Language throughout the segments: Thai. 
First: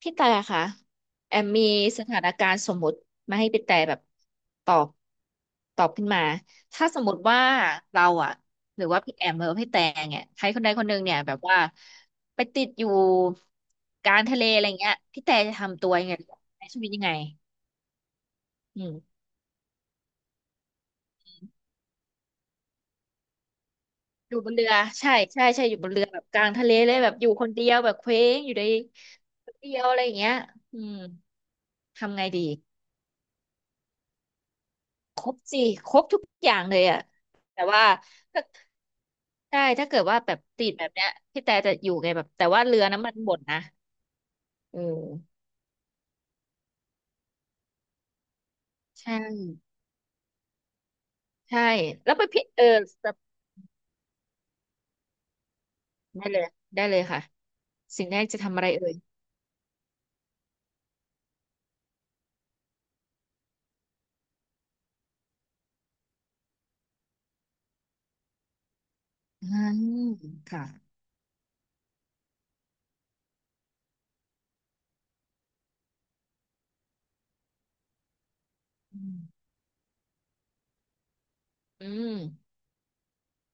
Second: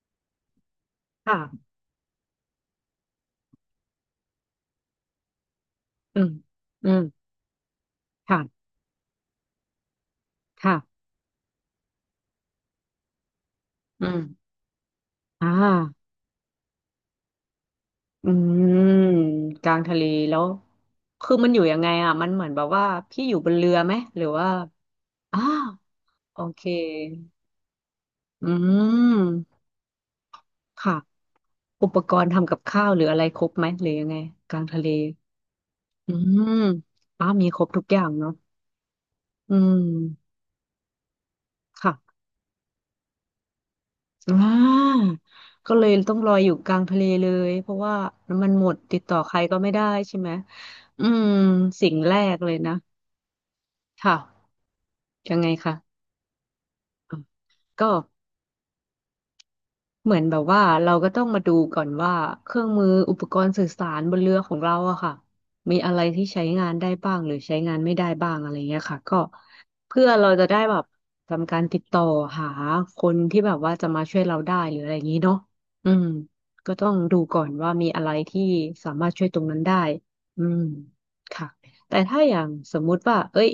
พี่แต่ค่ะแอมมีค่ะสถานการณ์สมมุติมาให้พี่แต่แบบตอบตอบขึ้นอืมามถ้าอืสมมมติว่าเราอะค่ะหรือว่าพี่แอมหรือว่าพี่แต่เนี่ยใครคนใดค่ะคนหนึ่งเนี่ยแบบว่าไปติดอยู่อืกลามงทะเลอะไรเงี้ยพี่แต่อ่จะทำตัวายังไงใช้ชีวิตยังไงอือืมมกลางทะเล แล้ว คือมันอยู่ยังไงอ่ะมันเหมือนแบบว่าพี่อยู่บนเรือไหม หรืออยู่ว่าบนเรือใช่อ้าใช่ใช่วอยู่บนเรือแบบกโอลางเคทะเลเลยแบบอยู่คนเดียวแบบเคว้งอือยู่ในคนมเดียวอะไรอย่างเงี้ยอืค่ะมอุปกทำไงรณ์ดี ทำกับข้าวหรืออะไรครบไหมหรือยังไงกลางทะเล ครบสิครบอืทุกอมย่างเลยอ่ะอ้าวมีคแต่รบทุว่ากอย่างเนาะถ้าอืใช่มถ้าเกิดว่าแบบติดแบบเนี้ยพี่แต่จะอยู่ไงค่ะ แบบแต่ว่าเรือน้ำมันหมดนะอ่เอาอก็เลยต้องลอยอยู่กลางทะเลเลยเพราะว่าน้ำมันหมดติดใช่ต่อใครก็ไม่ได้ใช่ไหม อืม ใช่สิ่งแล้แรวไปกพี่เลยเออนะสเตค่ะยังไงคะได้เลยได้เลยอ่ะค่ะก็ สิ่งแรกจะทำอะไรเอ่ยเหมือนแบบว่าเราก็ต้องมาดูก่อนว่าเครื่องมืออุปกรณ์สื่อสารบนเรือของเราอะค่ะมีอะไรที่ใช้งานได้บ้างหรือใช้งานไม่ได้บ้างอะไรเงี้ยค่ะก็อืเพื่อมเราจะได้ค่ะแบบทำการติดต่อหาคนที่แบบว่าจะมาช่วยเราได้หรืออะไรอย่างนี้เนาะอืมก็ต้องดูก่อนว่ามีอะไรที่สาอืมารถช่วยตรงมนั้นได้อืมค่ะอืแต่มถ้าอย่างสมมุติว่าเอ้ย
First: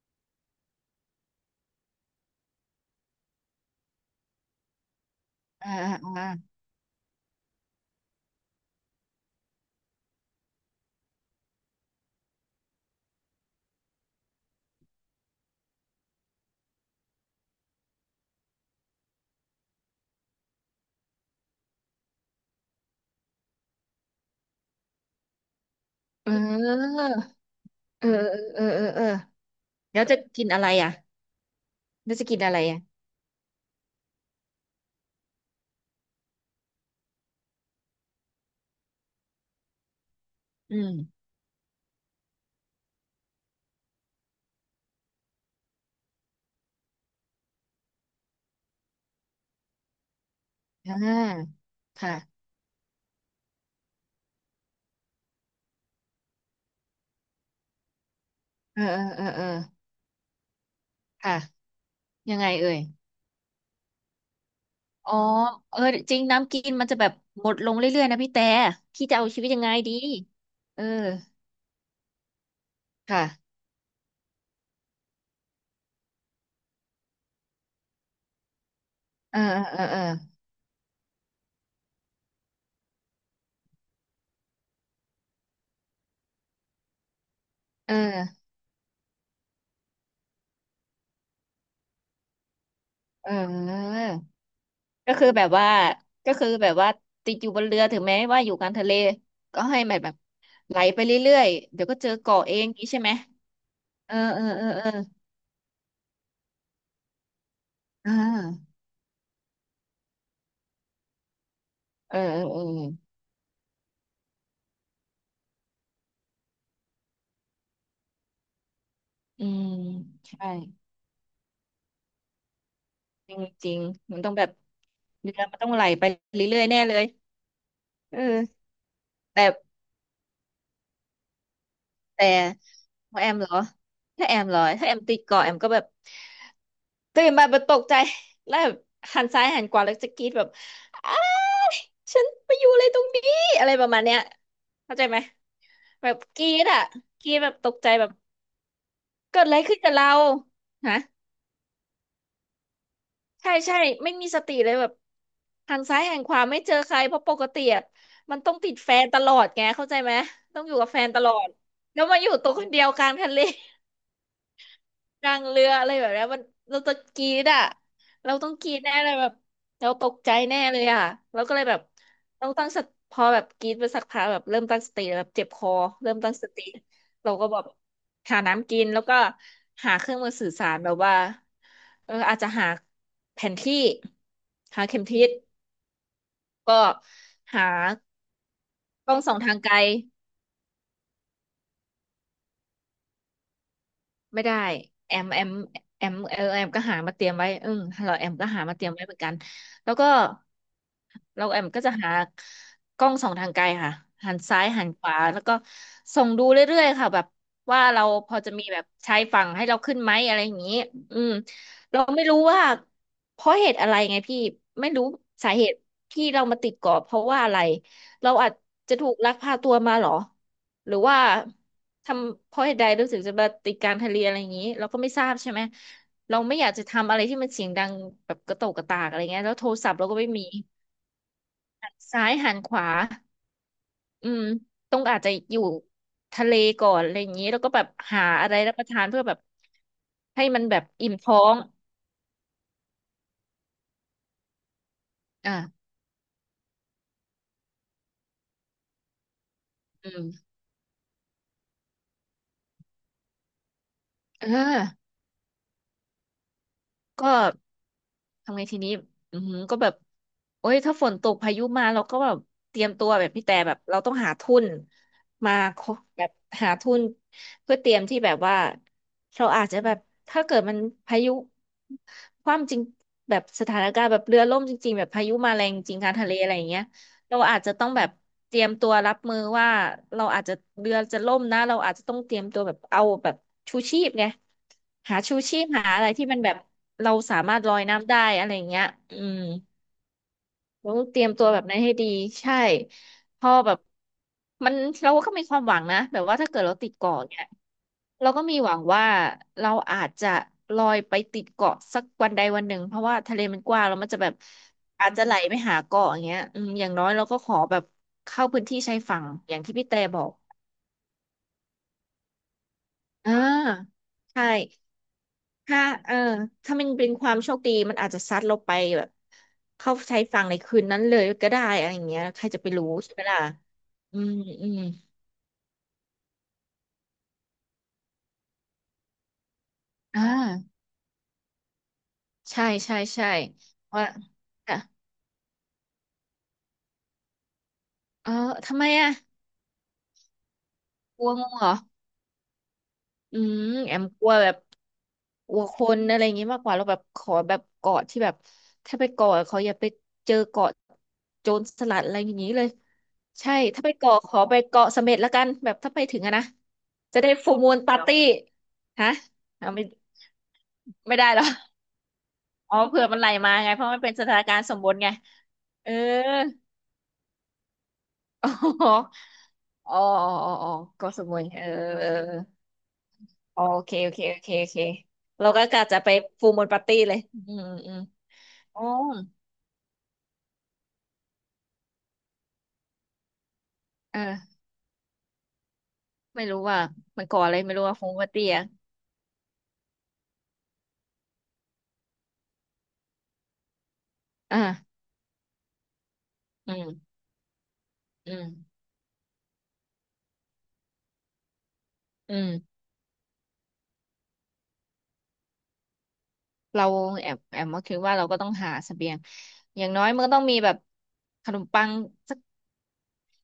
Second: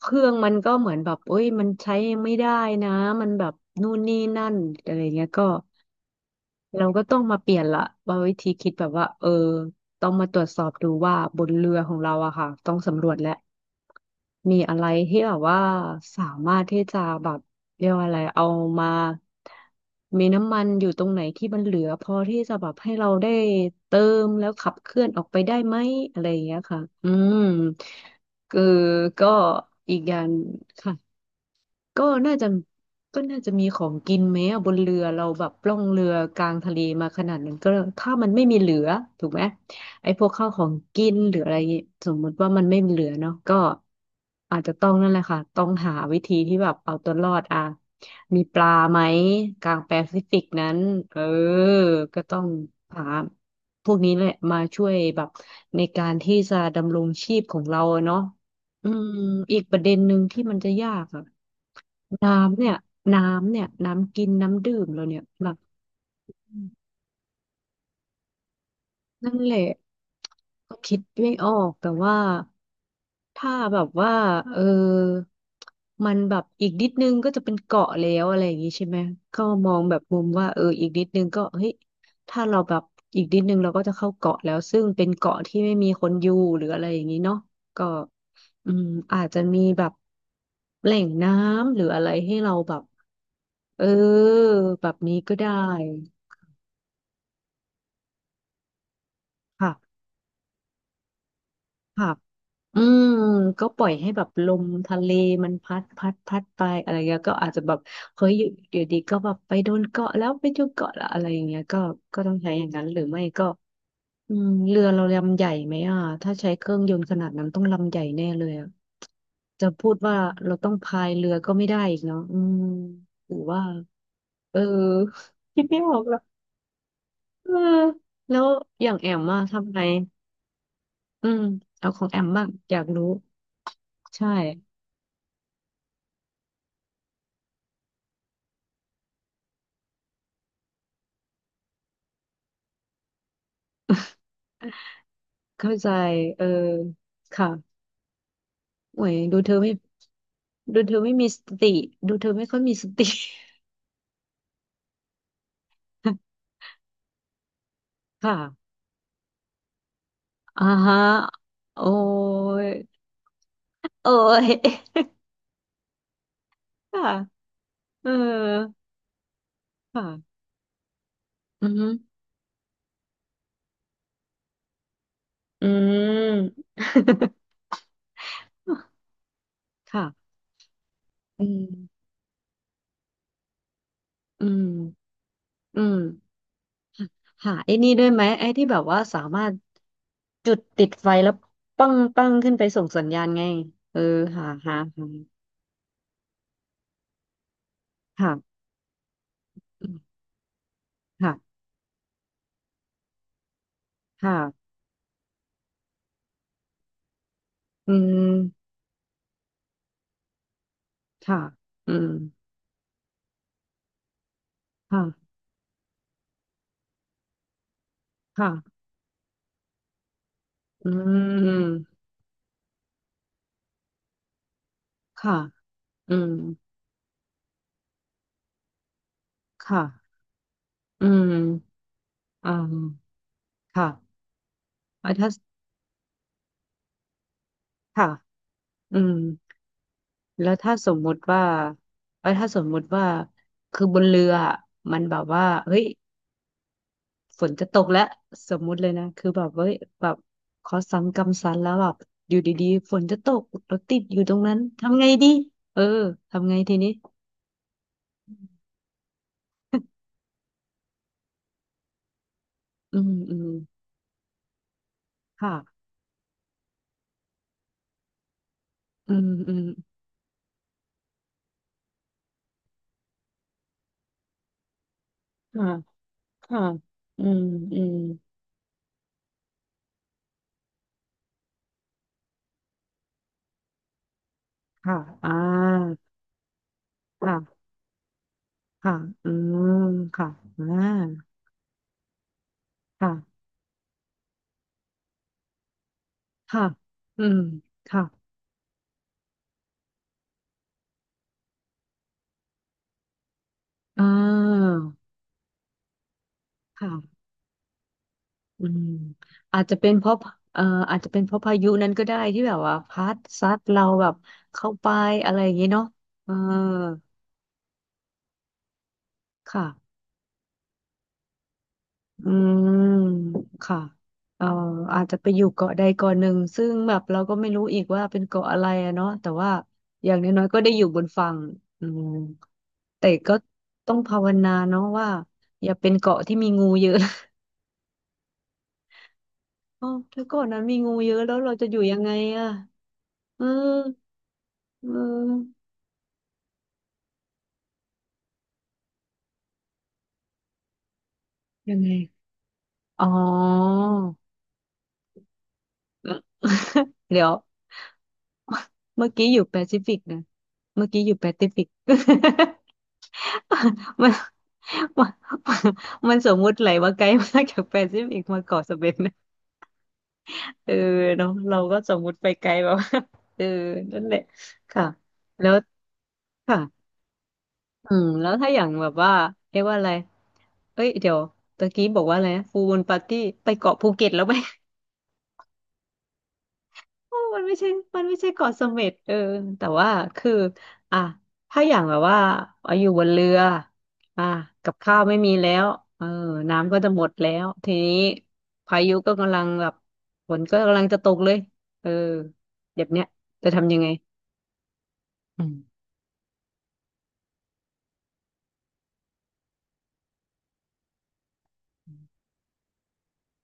เครื่องมันก็เหมือนแบบเอ้ยมันใช้ไม่ได้นะมันแบบนู่นนี่นั่นอะไรเงี้ยก็ อ่าอ่าอ่าเราก็ต้องมาเปลี่ยนละว่าวิธีคิดแบบว่าเออต้องมาตรวจสอบดูว่าบนเรือของเราอะค่ะต้องสำรวจและมีอะไรที่แบบว่าสามารถที่จะแบบเรียกว่าอะไรเอามามีน้ำมันอยู่ตรงไหนที่มันเหลือพอที่จะแบบให้เราได้เติมแล้วขับเคลื่อนออกไปได้ไหมอะไรเอย่างเงี้ยค่ะอออืมเออคืเอออเออเออเออก็อีแล้กวอจะย่างกินอะไรอ่ะค่ะ ก็แล้วจะน่ากินจะอะไรอ่ะก็น่าจะมีของกินไหมอะบนเรือเราแบบล่องเรือกลางทะเลมาขนาดนั้นก็ถ้ามันไม่มีเหลือถูกไหมไอ้พวกข้าวของอืมกินหรืออะไรอย่างงี้สมมติว่ามันไม่มีเหลือเนาะก็อาจจะต้องนั่นแหละค่ะต้องหาวิธีที่แบบเอาตัวรอดอ่ะมีปลาไหมกลางแปซิฟิกนั้นอ่เออาค่ะก็ต้องหาพวกนี้แหละมาช่วยแบบในการที่จะดำรงชีพของเราอะเนาะเอออืมเออเออเอออีกประเด็นหนึ่งที่มันจะยากอะ ค่ะยังไงน้ำเนี่เอ่ยย น้ำกินน้ำดื่มเราอ๋อเนี่ยแบบเออจริงอืน้ำกิม นมันจะแบบหมดลงเรื่อยๆนะพี่แต่พี่จะเอานั่นชีวิตแหยัละงไงดีก็เออคิดไม่ออกแต่ว่าค่ะถ้าแบบว่าเออมันแบบอีกนิดนึงก็จะเป็นเกาะแล้วอะไรอย่างงี้ใช่ไหมเออก็มอเองอแบเอบอมุมว่าเอออีกนิดนึงก็เฮ้ยถ้าเราแบบอีกนิดนึงเราก็จะเข้าเกาะแล้วซึ่งเป็นเกาะที่ไม่มีคนอยู่หรืออะไรอย่างนี้เนาะก็เอออืมอาจจะมีแบบแหล่งน้ำหรืออะไรให้เราแบบเออเออเออแบบก็นี้คือก็แบได้บว่าก็คือแบบว่าติดอยู่บนเรือถึงแม้ว่าอยู่กลางทะเลก็ให้มัค่ะ นแบบไหลไปเรื่อยๆเดี๋ยวก็ครัเจอบเกาะเองอืนี้ใช่มไหมก็ปล่อยให้เออแบบเออลเอมอเออทะเลมันพัดพัดไปอะไรเงี้ยก็อาจจะแบบอ่เฮ้ยอยู่าอยู่ดีก็แบบไปโดนเกาะแล้วไปโดนเกาะแล้วอะไรอย่างเงี้ยก็เอก็อต้องเออใช้เออย่างนั้นหรืออไม่ก็อืมเรือเราลำใหญ่ไหมอ่ะถ้าใช้เครื่องยนต์ขนาดนั้นต้องลำใหญ่แน่เลยอ่ะอืมจะพูดว่าใช่เราต้องพายเรือก็ไม่ได้อีกเนาะอืมหจรืริองว่าจริงมันต้องแบบเออ เรือ มันคิดต้องไม่ไหลออกไปแล้วเรื่อยๆแน่เลยเออเอแล้วออย่างแอมอะแต่ ทำไงอืมเอาของแอแต่มบ้างอยากรู้ของแอมเหรอใช่ ถ้าแอมเหรอถ้าแอมติดเกาะแอมก็แบบตื่นมาแบบตกใจแล้วแบบหันซ้ายหันขวาแล้วจะกรีดแบบอ้ายฉันไปอยู่อะไรตรงนี้อะไรประมาณเนี้ยเข้าใจไหมเข้าใจแบบกเอรีอดอ่ะกรีดแบค่ะบตกใจแบบโอ้ยดูเกิดเธอะไรอไม่ขึ้นกับเราดูเธฮะอไม่มีสติดูเธอไม่ค่อยมีสติ ใช่ใช่ไม่มีสติเลยแบบหันซ้ายหั นขวาไม่เจอใครเพราะปกติอะมันต้องค่ะติดแฟนตลอดไงเข้าใจไหมต้ออ่างอยู่กับฮะแฟนตลอดโอ้แล้วมาอยู่ตัวคยนเดียวกลางทะเล โอ้ย กลางเรืออะไรแบบเนี้ยมันเรา จะค่ะกรี๊ดอ่ะเออเราต้องกรี๊ดแน่เลยแบบเราตกใจค่ะแน่เลยอ่ะเราก็เลอืยแบบมต้องตั้งสติพอแบบกรี๊ดไปสักพักแบบเริ่มตั้งสติแบบเจ็บคอือเริ่มตั้งสติม เราก็แบบหาน้ำกิน แล้วก็หาเครื่องมืค่ะอสื่อสารแบบว่าอืมอาจจะหาแผนที่อืหาเข็มมทิศอืมก็หาหาไอ้นี่ด้วยไหมไอ้ที่แบบว่ากล้อสางส่องมารทาถงไกล จุดติดไฟแล้วปั้งขึ้นไปส่งสัญญาณไงเออไม่หาได้หาหาแอมแอมแอมก็หามาเตรียมไว้อืมเราแอมก็ค่ะหามาเตรียมไว้เหมือนกันอืแล้วก็มเราค่ะแอมก็จะหากล้องส่องทางไกลค่ะหันซ้ายค่ะ หันขวาแล้วก็ส่องดูเรื่อยๆค่ะแบบว่าอืเราพอจะมีมแบบชายฝั่งให้เราขึ้นไหมอะไรอย่างนี้อืมค่ะอืเรามไม่รู้ว่าเพราะเหตุอะไรไงพี่ไม่รู้ค่ะสาเหตุที่เรามาติดเกาะเพราะว่าอะไรเราอาจค่ะจะถูกลักพาตัวมาเหรออืหรือว่า มทำเพราะเหตุใดเราถึงจะมาติดการทะเลอะไรอย่างนี้เราก็ไม่ทราบค่ะใช่ไหมอืมเราไม่อยากจะทำอะไรที่มันเสียงดังแบบกระโตกกระตากอะไรเงี้ยแล้วโทรค่ะศัพท์เราก็ไม่มีอืมซ้ายหัอ่านขวาค่ะอืมต้องอ่าอาจถ้าจะอยู่ทะเลก่อนอะไรอย่างนี้แล้วก็แบบค่ะหาอะไรรับประอืทานมเพื่อแบบให้แล้วมันถ้าแบบสมอิ่มุมติท้อว่างถ้าสมมุติว่า คือบนเรืออะมันแบบว่าเฮ้ยอ่าฝนจะตกแล้วสมมุติเลยนะคือแบบเฮ้ยแบอืบมขอสังกำสันแล้วแบบอยู่ดีๆฝนจะตกรถติดอยู่ตรงเออ นั้นทำไงดีเออทำไงทีนี้ก็ทำไงทีนี้อือหือก็แบบโอ้ยถ้าฝนตกพายุมาเราก็แบบเตรียมอืตัมวแบบอืพี่มแต่แบบเราต้องหาทุนมาค่ะคแบบหาทุนเพื่อเตรียมที่แบบว่าอืมเราอืม อาจจะแบบถ้าเกิดมันพายุคว่ำจริงแบบสถานการณ์แบบเรือล่มจริงๆแบบพายุมาแรค่ะงจริงกลางทะเลอะไรอค่ะย่างเงี้ย อืเรามอาจจะอืต้องมแบบเตรียมตัวรับมือว่าเราอาจจะเรือจะล่มนะเราอาจจะต้องเตรียมตัวแบบเอาแบบชูชีพไงค่ะหาอ่าชูชีพหาอะไรที่มันแบบเราสามารถค่ะลอยน้ำได้อะไรอย่างเงี้ยค่ะอือืม มค่ะอ่เราต้องเตรีายมตัวแบบนั้นให้ดีใช่ค่ะพอแบบมันเราก็มีความหวังนะแบบว่าถ้าเกิค่ะดเราติดเกาะอืมเนี่ยค่ะเราก็มีหวังว่าเราอาจจะลอยไปติดเกาะสักวันใดวันหนึ่งเพราะว่าทะเลมันกว้างแล้วอ่มันจะแบบาอาจจะไหลไปหาเกาะอย่างเงี้ยอืมอย่างน้อยเราค่ะก็ขอแบบเข้าพื้อืนที่มชายฝั่งอย่าอางจที่จะพี่เป็นแต่เพราะบอกเอ่ออาจจะเป็นเพราะพายุนั้นก็ได้ที่แบบว่าพัดอ่ซัดเราาแบบใช่ เข้าไปอะไรอย่างนี้ถ้าเนาะเออเออถ้ามันเป็นความโชคดีมันอาจจะซัดเราไปแบบค่ะ เข้าใช้ฝั่งในคืนนั้นเลยก็ได้อะไรอย่างเงี้ยอืใครจะไปรู้มใช่ไหมล่ะค่ะอืมเอ่ออืมอาจจะไปอยู่เกาะใดเกาะหนึ่งซึ่งแบบเราก็ไม่รู้อีกว่าเป็นเกาะอะไรอะเนาะแต่ว่าอย่างอ่าน้อยๆก็ได้อยู่บนฝั่งอืมใช่ใช่แต่ใช่ก็ต้องว่าภาวนาอ่ะเนาะว่าอย่าเป็นเกาะที่มีงูเยอะ เออทำไมอ่ะ อ๋อถ้าเกาะนั้นมีงูเยกอะลัวแล้วงูเราเหจะรอ อยู่ยังไงอะอืเออมแอมกลัวแบบเกออลัวคนอะไรอย่างงี้มากกว่าเราแบบขอแบบเกาะที่แบบถ้าไปเกาะเขาอย่าไปเจอเกาะโจรยังสไง ลัดอะไรอย่างงี้เลยอ๋อ ใช่ถ้าไปเกาะขอไปเกาะเสม็ดละกันแบบถ้าไปถึงอะนะ จะเดี๋ยได้ว ฟูลมูนปาร์ตี้ ฮะเมื่อกี้อยู่แปเอาซิไม่ฟิกนะเมื่อกี้อไม่ยู่แปได้เหรอซิฟิก อ๋อเผื่อมันไหลมาไงเพราะมั นมัเป็น นสถานการณ์สมบูร ณ์มัไงนเออมันสมมุติไหลว่าไกลมากจากแปซิฟิกมาเกาะสเปอ๋อน นะอ๋ออ๋ออ๋เอออเกาะสเนาะมุยเราเออก็สมเออ มุติไปไกลแบบ ว่าเออโอเคนั่นโอแหละเคโอเคโอเคค่ะแล้เราวก็กะจะไปฟูลค่ะมูนปาร์ตี้เลยอืมอือืมมแล้วถ้าอย่างอ๋อแบบว่าเรียกว่าอะไรเอ้ยเดี๋ยวตะกี้บอกว่าอะไรนะฟูลมูนปาร์ตี้ไปเกาะภูเก็ตแล้วไหม เออไม่รู้ว่าโอ้มันก่มัอนอะไม่ไรใช่ไม่รู้ว่ามันฟูลไม่มูนปาใช่ร์ตี้เกาะเสอ่ะม็ดเออแต่ว่าคือ อ่ะ ถ้าอย่างแบบว่าเอาอยู่บนเรืออ่ะกับข้าอ่าวไม่มีแล้วเอออืน้ำก็จะหมดมแล้ว ทีนี้อืมพายุก็กำลังแบบฝนก็กำลังจะตกเลยเอออืมแบบเนี้ยจะทำยังไง อืมเราแอบมาคิดว่าเราก็ต้องหาเสบียงอย่างน้อยมันก็ต้องมีแบบขนมปังสัก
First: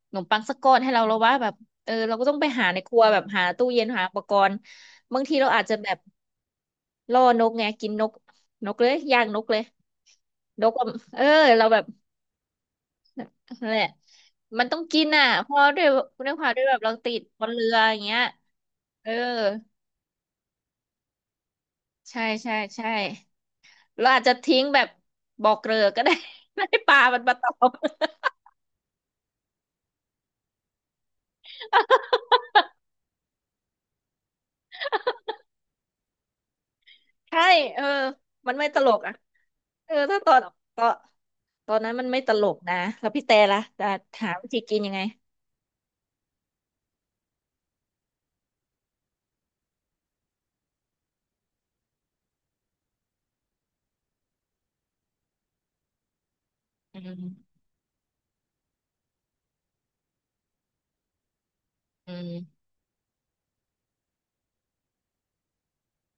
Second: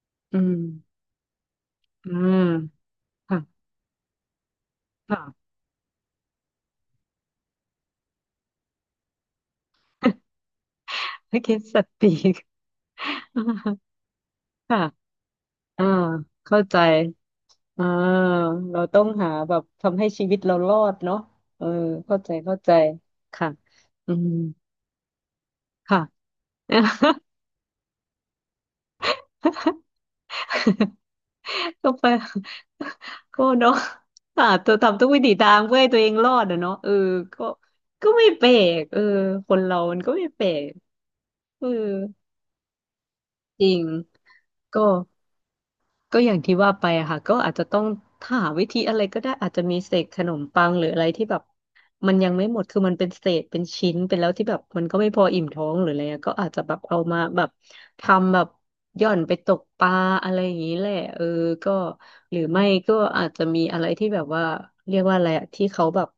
ขนมอืปังสัมกก้อนให้เราแล้วว่าแบบเอออืเราก็ต้อมงไปหาในครัวแบบค่ะหาตู้เย็นหาอุปกรณ์ค่ะ บางทีเราอาจจะแบบล่อนกไงกินนกนกเลยย่างนกเลย นกอะเออโอเคเราสแบบ ติก นั่นแห ละมันต้ค่ะองกินอ่ะ เพราะด้วอ่ายด้วยความเข้าด้วยใจ แบบเราติดบนเรืออ่าอย่างเงี้ย เราต้องเออ หาแบบทำให้ชีวิตเรารอดเนาะเออเข้าใช่ใจใช่เข้าใจ ใช่ค่ะ เราอือาจม จะทิ้งแบบบอกเกลือก็ได้ ค่ะ ไม่ให้ปลามันมาตอบ ก็ไป ก็เนาะค่ะตัวทำทุกวิถีทางเพื่อให้ตัวเองรอดอะเนาะเออ ใช่ก็เออไม่แปลมันไม่ตกลเอกออ่ะคนเราเออมันก็ถ้าไม่ตอแปนลกตอนเออตอนนั้นมันไม่ตลกนะ แล้วพี่แต่ล่ะจริงจะหาวิธีกิก็ นยังไง ก็อย่างที่ว่าไปอะค่ะก็อาจจะต้องหาวิธีอะไรก็ได้อาจจะมีเศษขนมปังหรืออะไรที่แบบมันยังไม่หมดคือมันเป็นเศษเป็นชิ้นเป็นแล้วที่แบบมันก็ไม่พออิ่มท้องหรืออะไรอะก็อาจจะแบบเอาอืมาแบบม ทำแบบหย่อนไปตกปลาอะไรอย่างนี้แหละเออก็อืหรือไม่ม ก็อาจจะมีอะไรที่แบบว่าเรียกว่าอะไรอะที่เขาแบบ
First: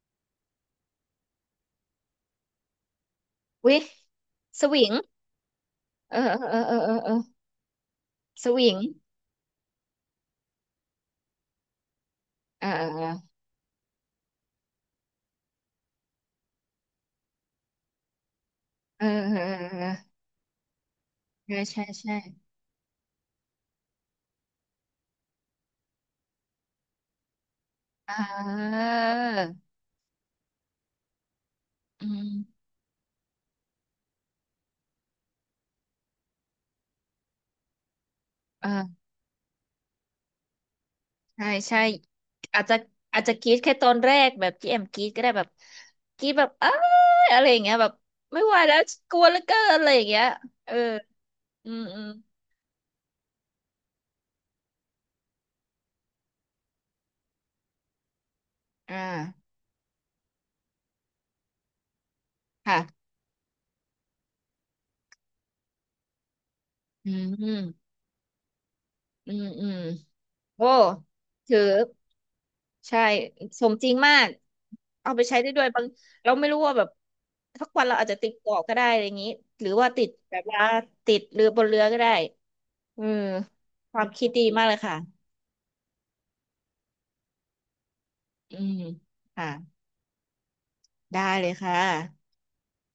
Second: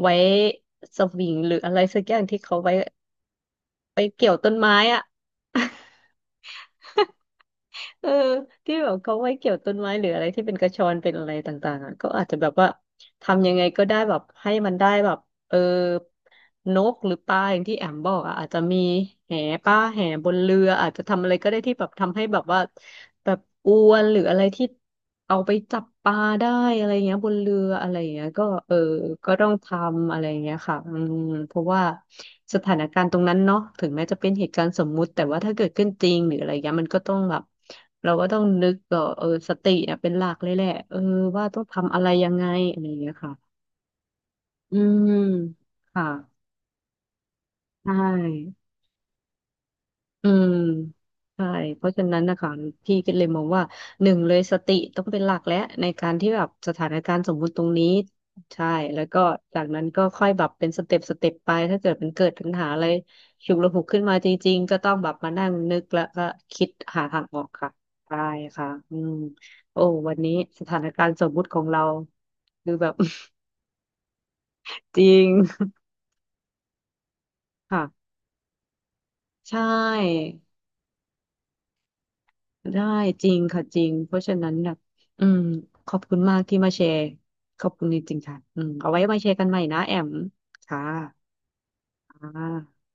ไว้สวิงหรืออะไรสักอย่างที่เขาไว้วิไปเกี่ยวต้นสไม้วิงอะ เออเออเออเออเออ เออสวิที่งแบบเขาไม่เกี่ยวต้นไม้หรืออะไรที่เป็นกระชอนเป็นอะไรต่างๆอ่ะก็อาจจะแบบเออว่าเออเทำยังไงก็ได้แบบให้มันได้แบบ เออนกหรือปลาอย่างที่แอมบอกอ่ะอาจจะมีออแหเออป้าเอแหอบนเรืออาจจะทำอะไรก็ได้ใช่ที่ใช่แบบใช่ทำให้แบบว่าแบบอวนหรืออะไรที่เอาไปจับปลาได้อะไรเงี้ยบนเรืออะไรอ่เงี้ยก็เออก็ต้องทา ำอะไรเงี้ยค่ะอืมเพราะว่าอืสมถานการณ์ตรงนั้นเนาะถึงแม้จะเป็นเหตุการณ์สมมุติแต่ว่าถ้าเกิดขึ้นจริงหรืออะไรเงี้ยมันก็ต้องแบบเราก็ต้องนึกก็อ่าเออสติเนี่ยเป็นหลักเลยแหละเออว่าใช่ต้องใช่ทำอะไรยังไงอาจจะอะไรเงี้ยอาจค่ะจะกรี๊ดแค่ตอนแรกแบบที่อืแอมกรี๊มดก็ได้แบบค่ะ กรี๊ดแบบอ้ายอะไรอย่างเงี้ยใชแบบไม่ไหว่แล้วกลัวเหลือเกินอะไรอย่างเงี้ยอืมเออใช่ อืมเพราะอืฉะมนั้นนะคะพี่ก็เลยมองว่าหนึ่งเลยสติต้องเป็นหลักและในการที่แบบสถานการณ์สมมุติตรงนี้ใช่อ่าแล้วก็จากนั้นก็ค่อยแบบเป็นสเต็ปสเต็ปไปถ้าเกิดมันเกิดปัญหาค่ะอะไรฉุกละหุกขึ้นมาจริงๆก็ต้องแบบมานั่งนึกแล้วก็คิดหาอืทามงอออืกมค่ะได้ค่ะอืมอืมอืมโอ้วันนี้สโอ้ถานการณ์สมมุติขถือองเราคือแบบ ใช่สมจริงมาก จริเอาไปงใช้ได้ด้วยบางเราไม่รู้ว่าแบบสักวันเราอาค่ะจจะติดเกาะก็ได้อะไรอย่างงี้ใช่ หรือว่าติดแบบว่าติดเรือบนเรือก็ได้ได้เออจริงค่ะจริงความเพราะคิดฉะดีนั้นมากแบเลบยค่ะ อืมขอบคุณมากที่มาแชร์ขอบคุณจริงๆค่ะอือืมมเอาไว้มาแชร์กัค่ะนใหม่นะแอมค่ะได้เลยค่ะอ่า